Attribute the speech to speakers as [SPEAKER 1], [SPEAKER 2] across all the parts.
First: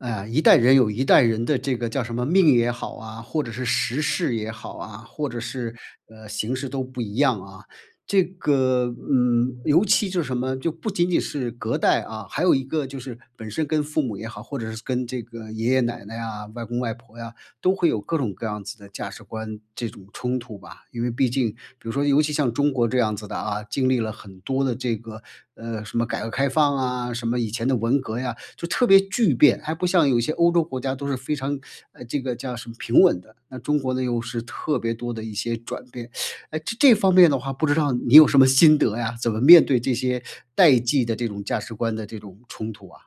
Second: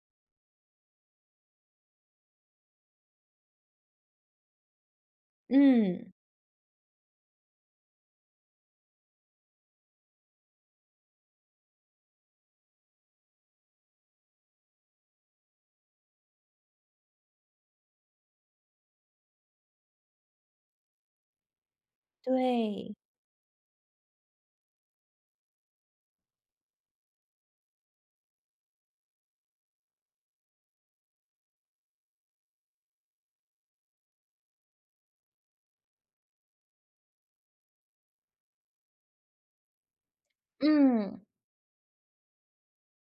[SPEAKER 1] 嗯，一代人有一代人的这个，叫什么命也好啊，或者是时势也好啊，或者是，
[SPEAKER 2] 嗯。
[SPEAKER 1] 呃，形势都不一样啊。这个，嗯，尤其就是什么，就不仅仅是隔代，啊，还有一个就是本身跟父母也好，或者是跟这个爷爷奶奶啊、外公外婆呀，都会有各种各样子的价值观这种冲突吧。因为毕竟比如说尤其像中国
[SPEAKER 2] 对。
[SPEAKER 1] 这样子的啊，经历了很多的这个，呃，什么改革开放啊，什么以前的文革呀，就特别巨变。还不像有些欧洲国家都是非常，呃，这个叫什么，平稳的。那中国呢，又是特别多的一些转变。诶，这-这方面的话不知道你有什么心得呀？怎么面对这些代际的
[SPEAKER 2] 嗯。
[SPEAKER 1] 这种价值观的这种冲突啊？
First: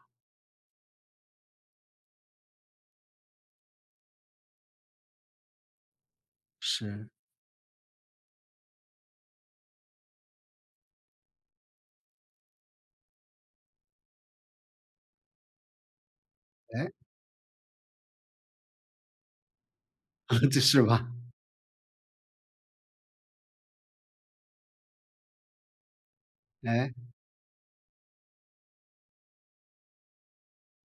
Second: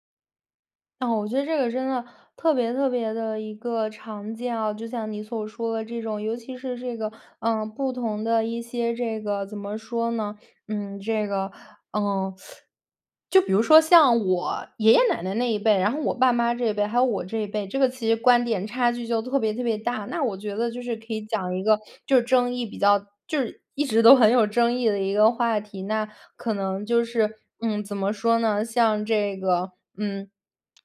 [SPEAKER 2] 哦，我觉得这个真的特别特别地一个常见啊，就像你所说的这种。尤其是这个，
[SPEAKER 1] 是。
[SPEAKER 2] 呃，不同的一些这个，怎么说呢，嗯，这个，嗯，就比如说像我爷爷奶奶那一辈，然后我爸妈这一辈，
[SPEAKER 1] 诶？
[SPEAKER 2] 还有我这一辈，这个其实观点差距就特别特别大。那我 觉
[SPEAKER 1] 这
[SPEAKER 2] 得就
[SPEAKER 1] 是
[SPEAKER 2] 是
[SPEAKER 1] 吧？
[SPEAKER 2] 可以讲一个就是争议比较就是一直都很有争议的一个话题。那可能
[SPEAKER 1] 诶？
[SPEAKER 2] 就是，嗯，怎么说呢，像这个，嗯，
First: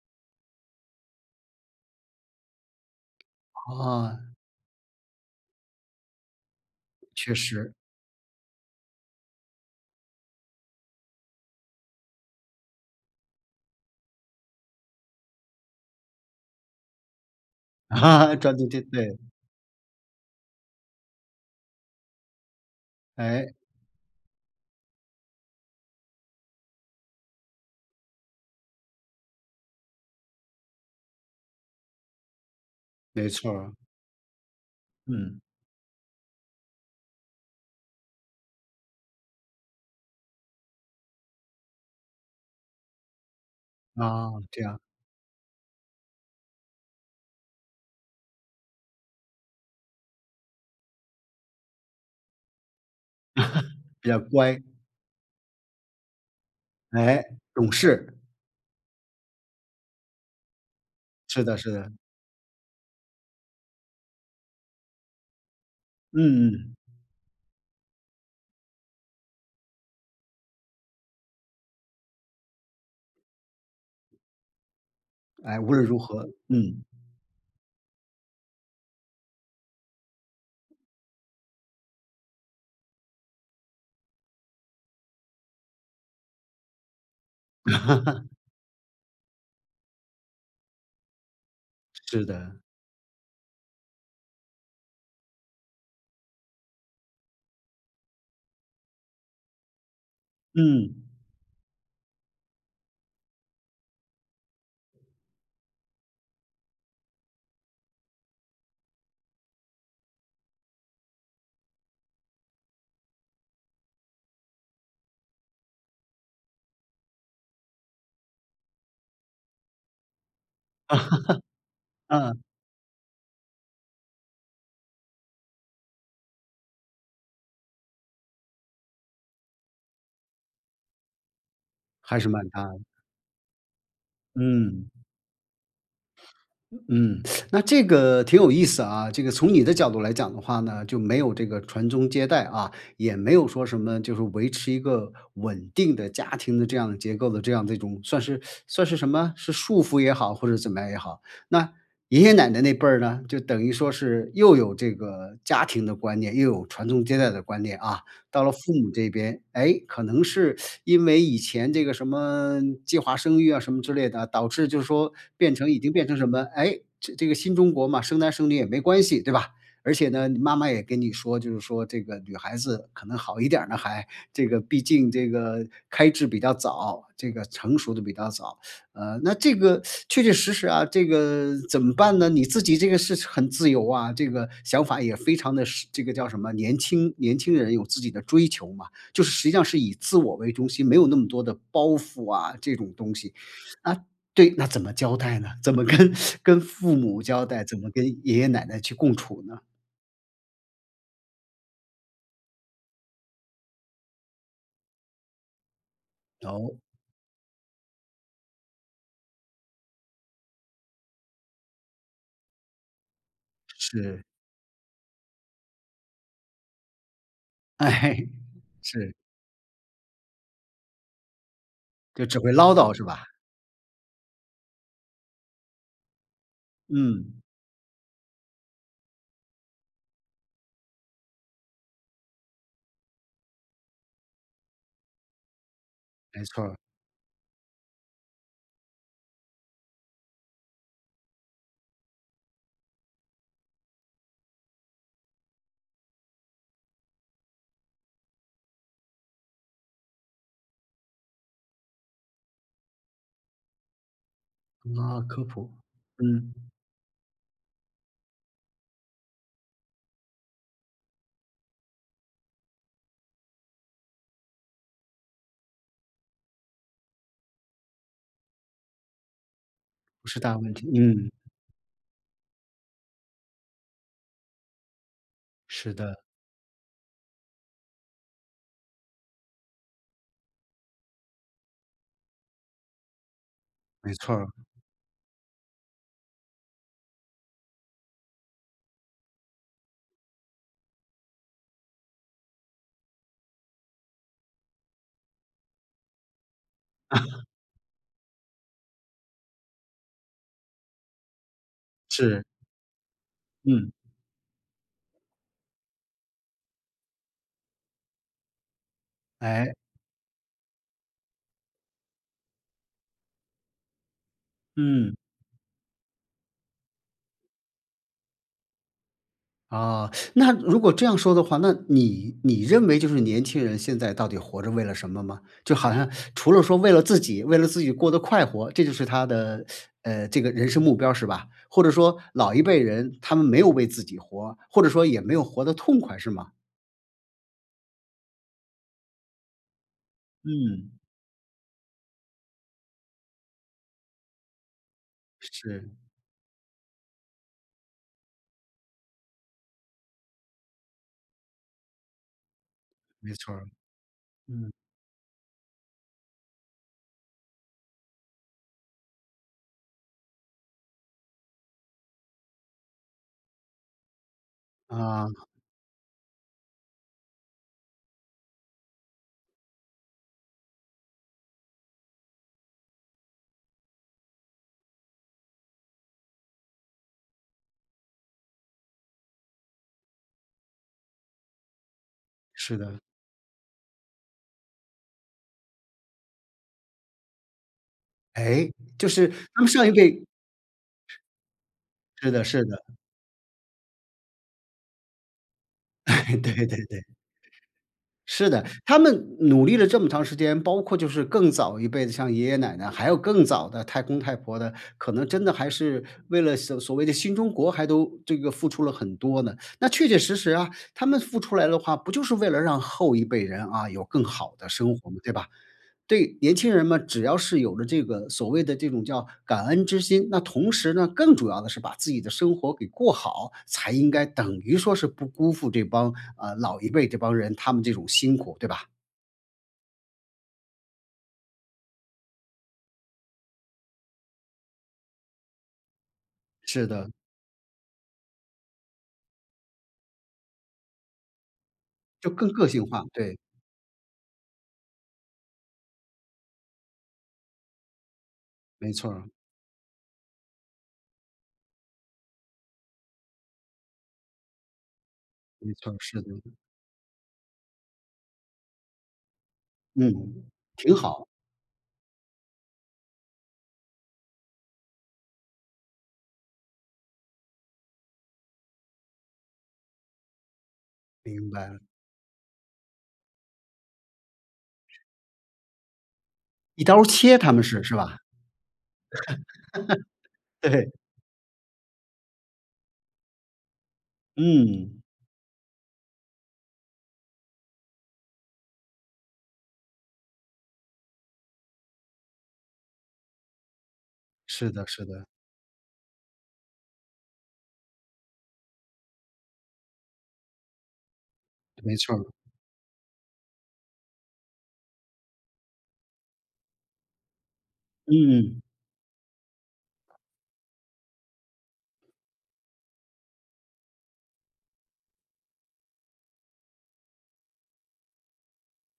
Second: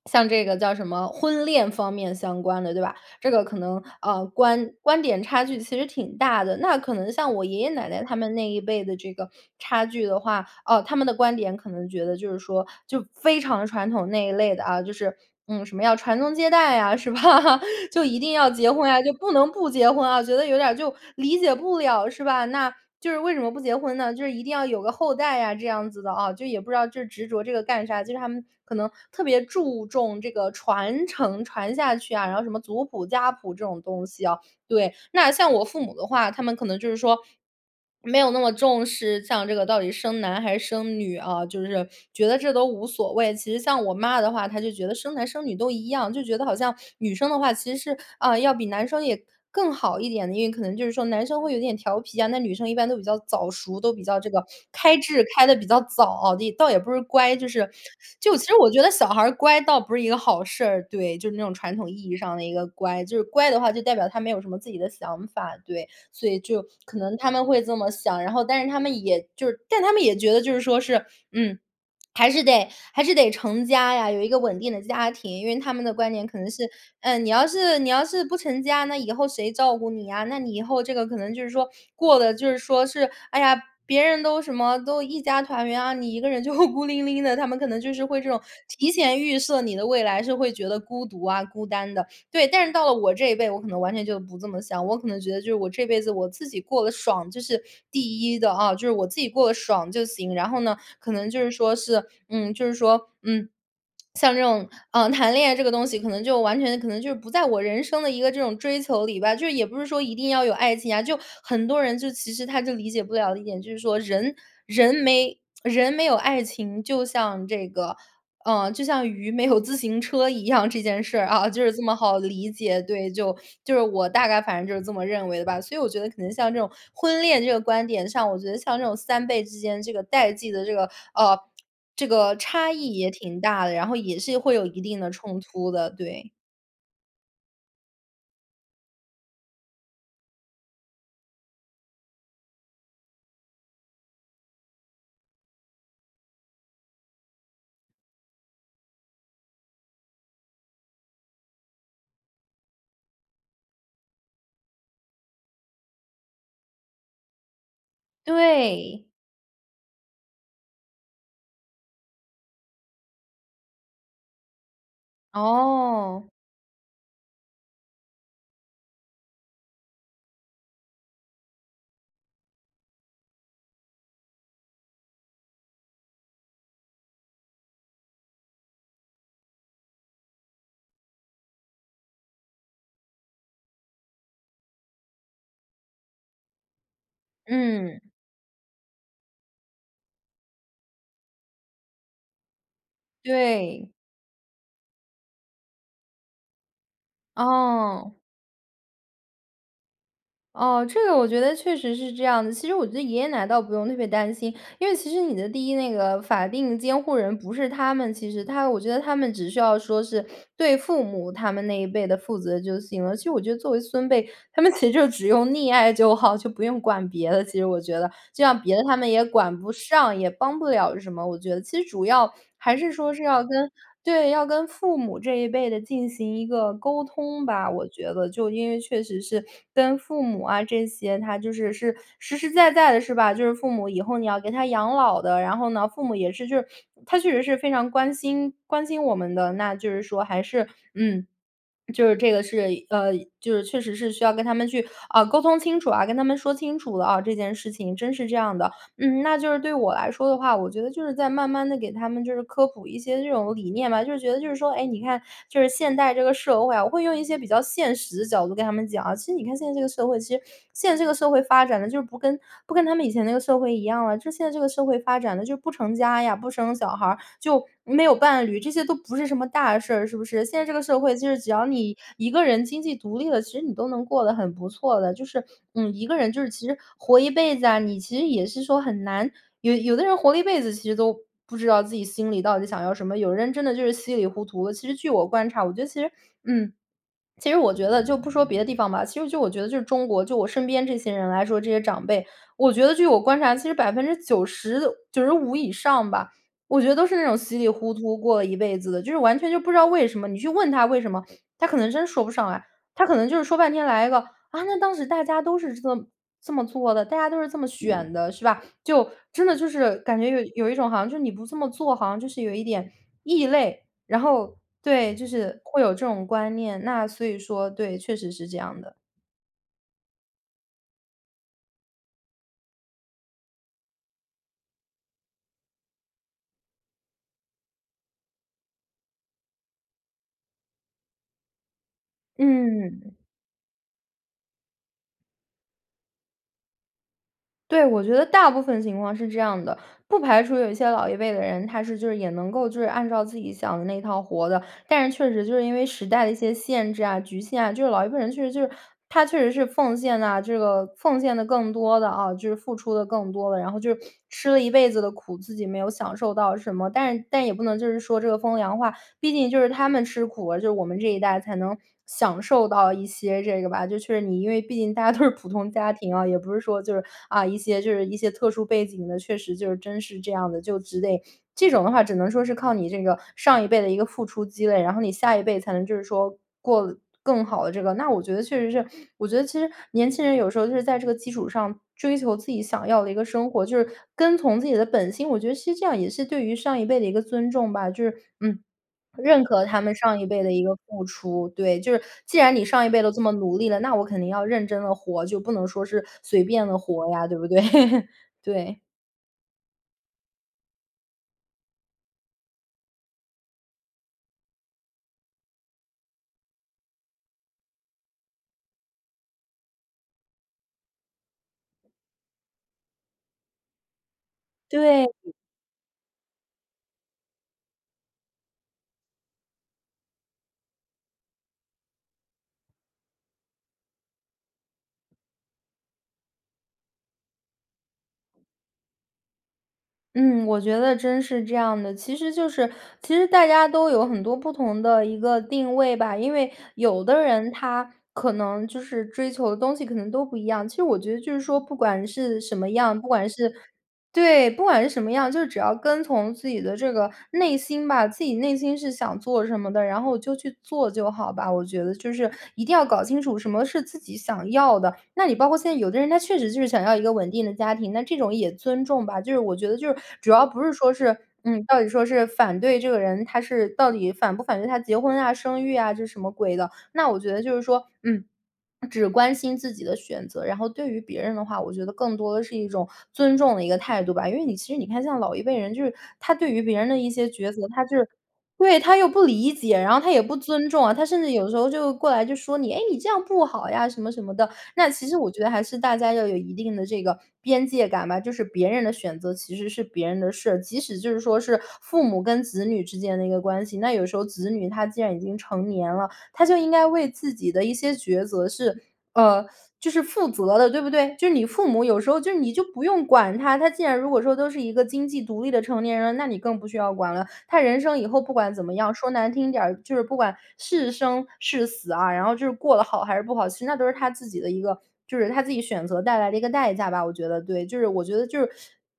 [SPEAKER 2] 像这个叫什么婚恋方面相关的对吧，这个可能，
[SPEAKER 1] 啊。
[SPEAKER 2] 呃，观观点差距其实挺大的。那可能
[SPEAKER 1] 确
[SPEAKER 2] 像我爷爷
[SPEAKER 1] 实。
[SPEAKER 2] 奶奶他们那一辈的这个差距的话，啊，他们的观点可能觉得就是说，就非常传统那一类的啊，就是，嗯，什么要传宗接代啊，是吧？就一定
[SPEAKER 1] 啊，
[SPEAKER 2] 要
[SPEAKER 1] 传宗
[SPEAKER 2] 结
[SPEAKER 1] 接
[SPEAKER 2] 婚啊，就
[SPEAKER 1] 对。
[SPEAKER 2] 不能不结婚啊，觉得有点儿就理解不了是吧？那就是为什么
[SPEAKER 1] 诶？
[SPEAKER 2] 不结婚呢？就是一定要有个后代啊，这样子的哦，就也不知道这执着这个干啥？就是他们可能特别注重这个传承，传下去啊，然后什么族谱、
[SPEAKER 1] 没
[SPEAKER 2] 家谱
[SPEAKER 1] 错
[SPEAKER 2] 这
[SPEAKER 1] 儿。
[SPEAKER 2] 种东西啊，对。那
[SPEAKER 1] 嗯。
[SPEAKER 2] 像我父母的话，他们可能就是说，没有那么重视，像这个到底生男还是生女，啊，就是觉得这都无所谓。其实像我妈
[SPEAKER 1] 啊，
[SPEAKER 2] 的话，她
[SPEAKER 1] 这
[SPEAKER 2] 就
[SPEAKER 1] 样。
[SPEAKER 2] 觉得生男生女都一样，就觉得好像女生的话，其实是，啊，要比男生也更好一点的。因为可能就是说男生会有点调皮啊，那女生一般都比较早熟，都比
[SPEAKER 1] 比
[SPEAKER 2] 较
[SPEAKER 1] 较
[SPEAKER 2] 这个
[SPEAKER 1] 乖。
[SPEAKER 2] 开智开得比较早哦。倒也不是
[SPEAKER 1] 诶？
[SPEAKER 2] 乖，就是
[SPEAKER 1] 懂事。
[SPEAKER 2] 就其实我觉得小孩儿乖倒不是一个好事儿，对，就是那
[SPEAKER 1] 是
[SPEAKER 2] 种
[SPEAKER 1] 的，是
[SPEAKER 2] 传统意
[SPEAKER 1] 的。
[SPEAKER 2] 义上的一个乖。就是乖的话，就代表他没有什么自己的想法，对。所以
[SPEAKER 1] 嗯
[SPEAKER 2] 就
[SPEAKER 1] 嗯。
[SPEAKER 2] 可能他们会这么想。然后，但是他们也就是但他们也觉得就是说是，嗯，还是得，还是得成家呀，有一个稳定的家庭。因为
[SPEAKER 1] 哎，无
[SPEAKER 2] 他们
[SPEAKER 1] 论
[SPEAKER 2] 的
[SPEAKER 1] 如
[SPEAKER 2] 观点
[SPEAKER 1] 何
[SPEAKER 2] 可能是，
[SPEAKER 1] 嗯。
[SPEAKER 2] 嗯，你要是，你要是不成家，那以后谁照顾你呀？那你以后这个可能就是说，过得就是说是，哎呀，别人都什么，都一家团圆啊，你一个人就孤零零的。他们可能就是会这 种提前预设你的未来，是会觉得孤独啊、孤单的。
[SPEAKER 1] 是
[SPEAKER 2] 对，
[SPEAKER 1] 的。
[SPEAKER 2] 但是到了我这一辈，我可能完全就不这么想。我可能觉得就是我这辈子我自己过得爽，这是第1的，哦，就是我自己过得爽就行。然后呢，
[SPEAKER 1] 嗯。
[SPEAKER 2] 可能就是说是，嗯，就是说，嗯，像这种，呃，谈恋爱这个东西，可能就完全可能就是不在我人生的一个这种追求里吧，就是也不是说一定要有爱情啊。就很多人就其实他就理解不了的一点就是说人，人没人没有爱情，就像这个，呃，就像鱼没有自行车一样，这件事儿，啊，就是这 么好
[SPEAKER 1] 啊。
[SPEAKER 2] 理解，对。就，就是我大概反正就是这么认为的吧。所以我觉得可能像这种婚恋这个观点上，我觉得像这种3辈之间这个代际的这个，啊，这
[SPEAKER 1] 还是
[SPEAKER 2] 个
[SPEAKER 1] 蛮
[SPEAKER 2] 差
[SPEAKER 1] 大。
[SPEAKER 2] 异也挺大的，然后也是会有一
[SPEAKER 1] 嗯。
[SPEAKER 2] 定的冲突的，对。
[SPEAKER 1] 嗯，那这个挺有意思啊。这个从你的角度来讲的话呢，就没有这个传宗接代，啊，也没有说什么，就是维持一个稳定的家庭的这样的结构的这样的一种算是 算是什么？是束缚也好，或者怎么样也好。那爷爷奶奶那辈儿呢，就等于说是又有这个家庭的观念，又有传宗接代的观念，啊。到了父母
[SPEAKER 2] 对。
[SPEAKER 1] 这边，诶，可能是 因为以前这个什么，计划生育啊什么之类的，导致就是说，变成已经变成
[SPEAKER 2] 哦。
[SPEAKER 1] 什么，诶，这这个新中国嘛，生男生女也没关系，对吧？而且呢，你妈妈也跟你说，就是说这个女孩子可能好一点儿呢还，这个，毕竟这个开智比较早，这个成熟得比较早。呃，那这个，确确实实啊，这个怎么办呢？你自己这个是很自由啊，这个想法也非常地时这个叫什么，年轻，年轻人有
[SPEAKER 2] 嗯。
[SPEAKER 1] 自己的追求嘛。就是实际上是以自我为中心，没有那么多的包袱啊这种东西。啊，
[SPEAKER 2] 对。
[SPEAKER 1] 对那怎么交代呢？怎么跟 跟父母交代，怎么跟
[SPEAKER 2] 嗯。
[SPEAKER 1] 爷爷奶奶去共处呢？
[SPEAKER 2] 哦，这个我觉得确实是这样的，其实我觉得爷爷奶倒不用特别担心。因为其实你的第1那个法
[SPEAKER 1] 哦？
[SPEAKER 2] 定监护人不是他们其实。他我觉得他们只需要说是，对父母他们那一辈的负责就行了。其实我觉得作为孙
[SPEAKER 1] 是。
[SPEAKER 2] 辈，他们其实就只用溺爱就好，就不用管别的，其实我觉得。
[SPEAKER 1] 哎，
[SPEAKER 2] 这样别的他们
[SPEAKER 1] 是。
[SPEAKER 2] 也管不上，也帮不了什么，我觉得。其实主
[SPEAKER 1] 就
[SPEAKER 2] 要，
[SPEAKER 1] 只会唠
[SPEAKER 2] 还是
[SPEAKER 1] 叨，是
[SPEAKER 2] 说是
[SPEAKER 1] 吧？
[SPEAKER 2] 要跟对，要跟父母这一辈的进行一个沟
[SPEAKER 1] 嗯。
[SPEAKER 2] 通吧。我觉得就因为确实是跟父母啊这些，他就是，是实实在在的，是吧？就是父母以后你要给他养老的。然后呢，父母也
[SPEAKER 1] 没
[SPEAKER 2] 是就
[SPEAKER 1] 错
[SPEAKER 2] 是
[SPEAKER 1] 儿。
[SPEAKER 2] 他确实是非常关心关心我们的，那就是说还是嗯，就是这个是，呃，就是确实是需要跟他们去，啊，沟通清楚啊，跟他们说清楚了啊，这件事情真是这样的。嗯，那就是对我来说的话，我觉得就是在慢慢地，给他们就是科普一些这种理念吧，就是觉得就是说，哎，你
[SPEAKER 1] 啊，
[SPEAKER 2] 看
[SPEAKER 1] 科
[SPEAKER 2] 就是
[SPEAKER 1] 普，
[SPEAKER 2] 现代这个
[SPEAKER 1] 嗯。
[SPEAKER 2] 社会啊，我会用一些比较现实的角度跟他们讲。其实你看现在这个社会其实现在这个社会发展得，就是不跟不跟他们以前那个社会一样啊。就现在这个社会发展的就不成家呀，不生小孩儿，就没有伴侣，这些都不是什么大事儿，是不
[SPEAKER 1] 不是
[SPEAKER 2] 是？
[SPEAKER 1] 大
[SPEAKER 2] 现在
[SPEAKER 1] 问
[SPEAKER 2] 这个
[SPEAKER 1] 题，
[SPEAKER 2] 社会，就
[SPEAKER 1] 嗯。
[SPEAKER 2] 是只要你一个人经济独立了，其实你都能过得很不错的。就是，
[SPEAKER 1] 是
[SPEAKER 2] 嗯，一
[SPEAKER 1] 的。
[SPEAKER 2] 个人就是其实活一辈子啊，你其实也是说很难有有的人活一辈子，其实都不知道自己心里到底想要什么，有人真的就是
[SPEAKER 1] 没
[SPEAKER 2] 稀里
[SPEAKER 1] 错
[SPEAKER 2] 糊
[SPEAKER 1] 儿。
[SPEAKER 2] 涂的。其实据我观察，我觉得其实嗯，其实我觉得就不说别的地方吧，其实就我觉得就是中国，就我身边这些人来说，这些长辈，我觉得据我观察，其实90%的95以上吧，我觉得都是那种 稀里糊涂过了一辈子的。就是完全就不知道为什么，你去问他为什么，他可能真说不
[SPEAKER 1] 是。
[SPEAKER 2] 上来。他可能就是说半天
[SPEAKER 1] 嗯。
[SPEAKER 2] 来一个：“啊，那当时大家都是这么这么做的，大家都是这么选的。”是吧？就真的就
[SPEAKER 1] 哎？
[SPEAKER 2] 是，感觉有有一种好像就是你不这么做，好像就是有一点异类。然后，
[SPEAKER 1] 嗯。
[SPEAKER 2] 对，就是会有这种观念。那所以说，对，确实是这样的。
[SPEAKER 1] 啊，那如果这样说的话，那你，你认为就是年轻人现在到底活着为了什么吗？就好像除了说为了自己，为了自己过得快活，这就是他的，呃，这个人生目标儿是吧？或者说老一辈
[SPEAKER 2] 嗯。
[SPEAKER 1] 人他们没有为自己活，或者说也没有活得痛快，是吗？
[SPEAKER 2] 对，我觉得大部分情况是这样的，不排除有一些
[SPEAKER 1] 嗯。
[SPEAKER 2] 老一辈的人，他是就是也能够就是按照自己想的那套活的。但是确实就是因为
[SPEAKER 1] 是。
[SPEAKER 2] 时代的一些限制啊、局限啊，就是老一辈人确实就是他确实是奉献啊，这个奉献得更多的，啊，就是付出得更
[SPEAKER 1] 没
[SPEAKER 2] 多
[SPEAKER 1] 错
[SPEAKER 2] 的，
[SPEAKER 1] 儿，
[SPEAKER 2] 然后就是吃了一
[SPEAKER 1] 嗯。
[SPEAKER 2] 辈子的苦，自己没有享受到什么。但是但也不能就是说这个风凉话，毕竟就是他们吃苦，就是我们这一代才能享受到一些这个吧，就确实你因为毕竟大家都是
[SPEAKER 1] 啊。
[SPEAKER 2] 普通家庭啊，也不是说就是，啊，一些就是一些特殊背景的，确实就是真是这样的，就之类。这种的话，只能说是靠你这个上一辈的一个付出积累，然后你下一辈才能就是说过得更好的这个。那我觉得确实是我觉得其实年轻人有时候就是在这个基础上，追求自己
[SPEAKER 1] 是
[SPEAKER 2] 想
[SPEAKER 1] 的。
[SPEAKER 2] 要的一个生活，就是跟从自己的本心，我觉得其实这样也是对于上一辈的一个尊重吧，就是，嗯，
[SPEAKER 1] 哎，就是
[SPEAKER 2] 认
[SPEAKER 1] 他
[SPEAKER 2] 可
[SPEAKER 1] 们
[SPEAKER 2] 他
[SPEAKER 1] 上一
[SPEAKER 2] 们
[SPEAKER 1] 辈
[SPEAKER 2] 上一辈的一个付出。对，就是
[SPEAKER 1] 是，是
[SPEAKER 2] 既
[SPEAKER 1] 的，
[SPEAKER 2] 然
[SPEAKER 1] 是
[SPEAKER 2] 你上
[SPEAKER 1] 的。
[SPEAKER 2] 一辈都这么努力了，那我肯定要认真地活，就不能说是 随
[SPEAKER 1] 对
[SPEAKER 2] 便地
[SPEAKER 1] 对对。
[SPEAKER 2] 活呀，对不对？
[SPEAKER 1] 是的，
[SPEAKER 2] 对。
[SPEAKER 1] 他们努力了这么长时间，包括就是更早一辈子的，像爷爷奶奶，还有更早的太公太婆的，可能真的还是为了所所谓的新中国还都这个付出了很多呢。那确确实实啊，他们付出来的话，不就是为了让后一辈人，啊，有更好的生活吗？
[SPEAKER 2] 对。
[SPEAKER 1] 对吧？对，年轻人嘛，只要是有了这个，所谓的这种叫感恩之心，那同时呢，更主要的是把自己的生活给过好，才应该等于说是不辜负这帮，呃，老一辈这帮人，他们这种辛苦，对吧？
[SPEAKER 2] 嗯，我觉得真是这样的，其实就是其实大家都有很多不同的一个定位吧。因为
[SPEAKER 1] 是
[SPEAKER 2] 有
[SPEAKER 1] 的。
[SPEAKER 2] 的人他，可能就是追求的东西可能都不一样，其实我觉得就是说不管
[SPEAKER 1] 就
[SPEAKER 2] 是
[SPEAKER 1] 更
[SPEAKER 2] 什
[SPEAKER 1] 个
[SPEAKER 2] 么
[SPEAKER 1] 性
[SPEAKER 2] 样，
[SPEAKER 1] 化，
[SPEAKER 2] 不管
[SPEAKER 1] 对。
[SPEAKER 2] 是对，不管是什么样，就只要跟从自己的这个内心吧，自己内心是
[SPEAKER 1] 没错
[SPEAKER 2] 想
[SPEAKER 1] 儿。
[SPEAKER 2] 做什么的，然后就去做就好吧，我觉得就是一定要搞清楚什么是自己想要的。那你包括现
[SPEAKER 1] 没
[SPEAKER 2] 在有
[SPEAKER 1] 错儿，
[SPEAKER 2] 的人，他
[SPEAKER 1] 是的，
[SPEAKER 2] 确实
[SPEAKER 1] 嗯。
[SPEAKER 2] 就是想要一个稳定的家庭，那这种也尊重吧，就是我觉得就是主
[SPEAKER 1] 嗯，
[SPEAKER 2] 要不是说
[SPEAKER 1] 挺
[SPEAKER 2] 是
[SPEAKER 1] 好。
[SPEAKER 2] 嗯，到底说是反对这个人，他是到底反不反对他结婚啊、生育啊就是什么鬼的。那我觉得就是说，嗯，只关心自己的选择，然后对于别人的
[SPEAKER 1] 明
[SPEAKER 2] 话，
[SPEAKER 1] 白
[SPEAKER 2] 我
[SPEAKER 1] 了。
[SPEAKER 2] 觉得更多的是一种尊重的一个态度吧。因为你其实你看像老一辈人就是，他对于别
[SPEAKER 1] 一
[SPEAKER 2] 人
[SPEAKER 1] 刀
[SPEAKER 2] 的
[SPEAKER 1] 儿
[SPEAKER 2] 一些
[SPEAKER 1] 切，
[SPEAKER 2] 抉
[SPEAKER 1] 他们
[SPEAKER 2] 择，
[SPEAKER 1] 是，
[SPEAKER 2] 他
[SPEAKER 1] 是
[SPEAKER 2] 就是
[SPEAKER 1] 吧？
[SPEAKER 2] 对，他又不理解，然后他也不 尊重
[SPEAKER 1] 对。
[SPEAKER 2] 啊，他甚至有的时候就过来就说你：“诶，你这样不好呀”，什么，什么的。那
[SPEAKER 1] 嗯。
[SPEAKER 2] 其实我觉得，还是大家要有一定的这个边界感吧，就是别人的选择其实是别人的事儿。即使就是说是，父母跟子女之间的一个关系，那有时候子女
[SPEAKER 1] 是
[SPEAKER 2] 他
[SPEAKER 1] 的，
[SPEAKER 2] 既
[SPEAKER 1] 是
[SPEAKER 2] 然已
[SPEAKER 1] 的。
[SPEAKER 2] 经成年了，他就应该为自己的一些抉择是呃，就是负责的，对不对？就是你父母
[SPEAKER 1] 没
[SPEAKER 2] 有时
[SPEAKER 1] 错
[SPEAKER 2] 候
[SPEAKER 1] 儿。
[SPEAKER 2] 就你就不用管他，他既然如果说都是一个经济独立的成年人了，那你更不需要管了。他人生以后不管
[SPEAKER 1] 嗯。
[SPEAKER 2] 怎么样，说难听点儿，就是不管是生、是死啊，然后就是过得好，还是不好，其实那都是他自己的一个就是他自己选择带来的一个代价吧，我觉得，对。就是我觉得就是，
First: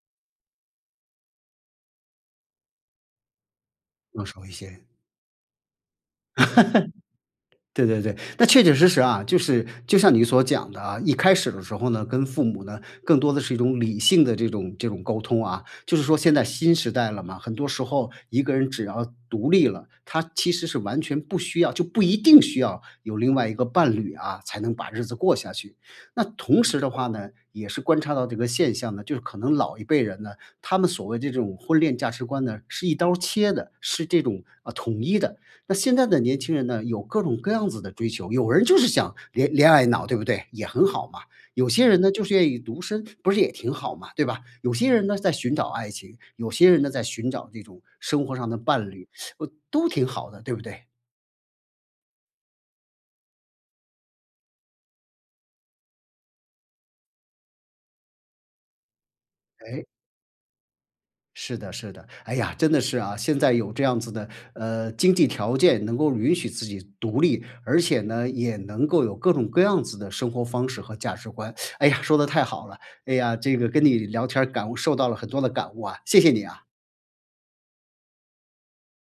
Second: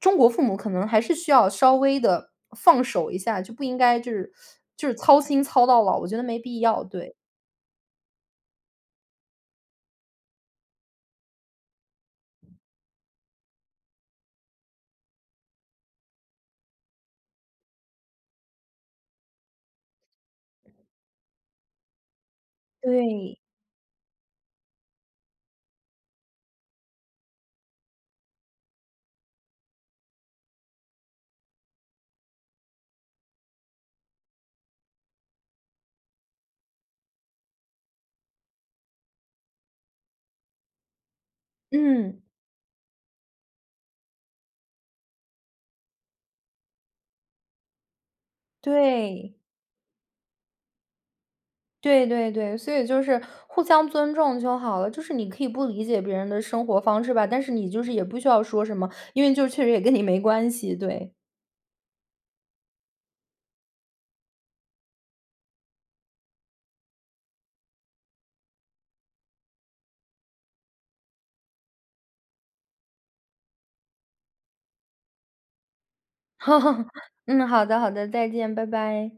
[SPEAKER 2] 中国父母可能还是需要稍微地，放手一下，就不应该就
[SPEAKER 1] 用
[SPEAKER 2] 是
[SPEAKER 1] 少一 些。
[SPEAKER 2] 就是操心操到老，我觉得没必要，对。
[SPEAKER 1] 对对对，那确确实实啊，就是，就像你所讲的啊，一开始的时候呢，跟父母呢，更多的是一种理性的这种这种沟通啊。就是说现在新时代了嘛，很多时候一个人只要独立了，他其实是完全不需要就不一定需要有另
[SPEAKER 2] 对。
[SPEAKER 1] 外一个伴侣啊，才能把日子过下去。那同时的话呢，也是观察到这个现象呢，就是可能老一辈人呢，他们所谓这种婚恋价值观呢，是一刀儿切的，是这种，呃，统一的。那现在的年轻人呢，有各种各样子的追求，有人就是想恋恋爱脑，对不对？也很好嘛。有些人呢，
[SPEAKER 2] 嗯。
[SPEAKER 1] 就是愿意独身，不是也挺好嘛，对吧？有些人呢，在寻找爱情，有些人呢，在寻找这种生活上的伴侣。
[SPEAKER 2] 对。
[SPEAKER 1] 呃，都挺好的，对不对？
[SPEAKER 2] 对对对，所以就是互相尊重就好了，就是你可以不理解别人的生活方式吧，但是你就是也不需要说什么，因为就确实也
[SPEAKER 1] 诶。
[SPEAKER 2] 跟你没关系，对。
[SPEAKER 1] 是的，是的，哎呀，真的是啊，现在有这样子的，呃，经济条件能够允许自己独立。而且呢，也能够有各种各样子的生活方式和价值观，哎呀，说的太好了，哎呀，这个跟你聊天儿感悟受到了很多的感悟啊，谢谢你啊。
[SPEAKER 2] 嗯，好的，好的，再见，拜拜。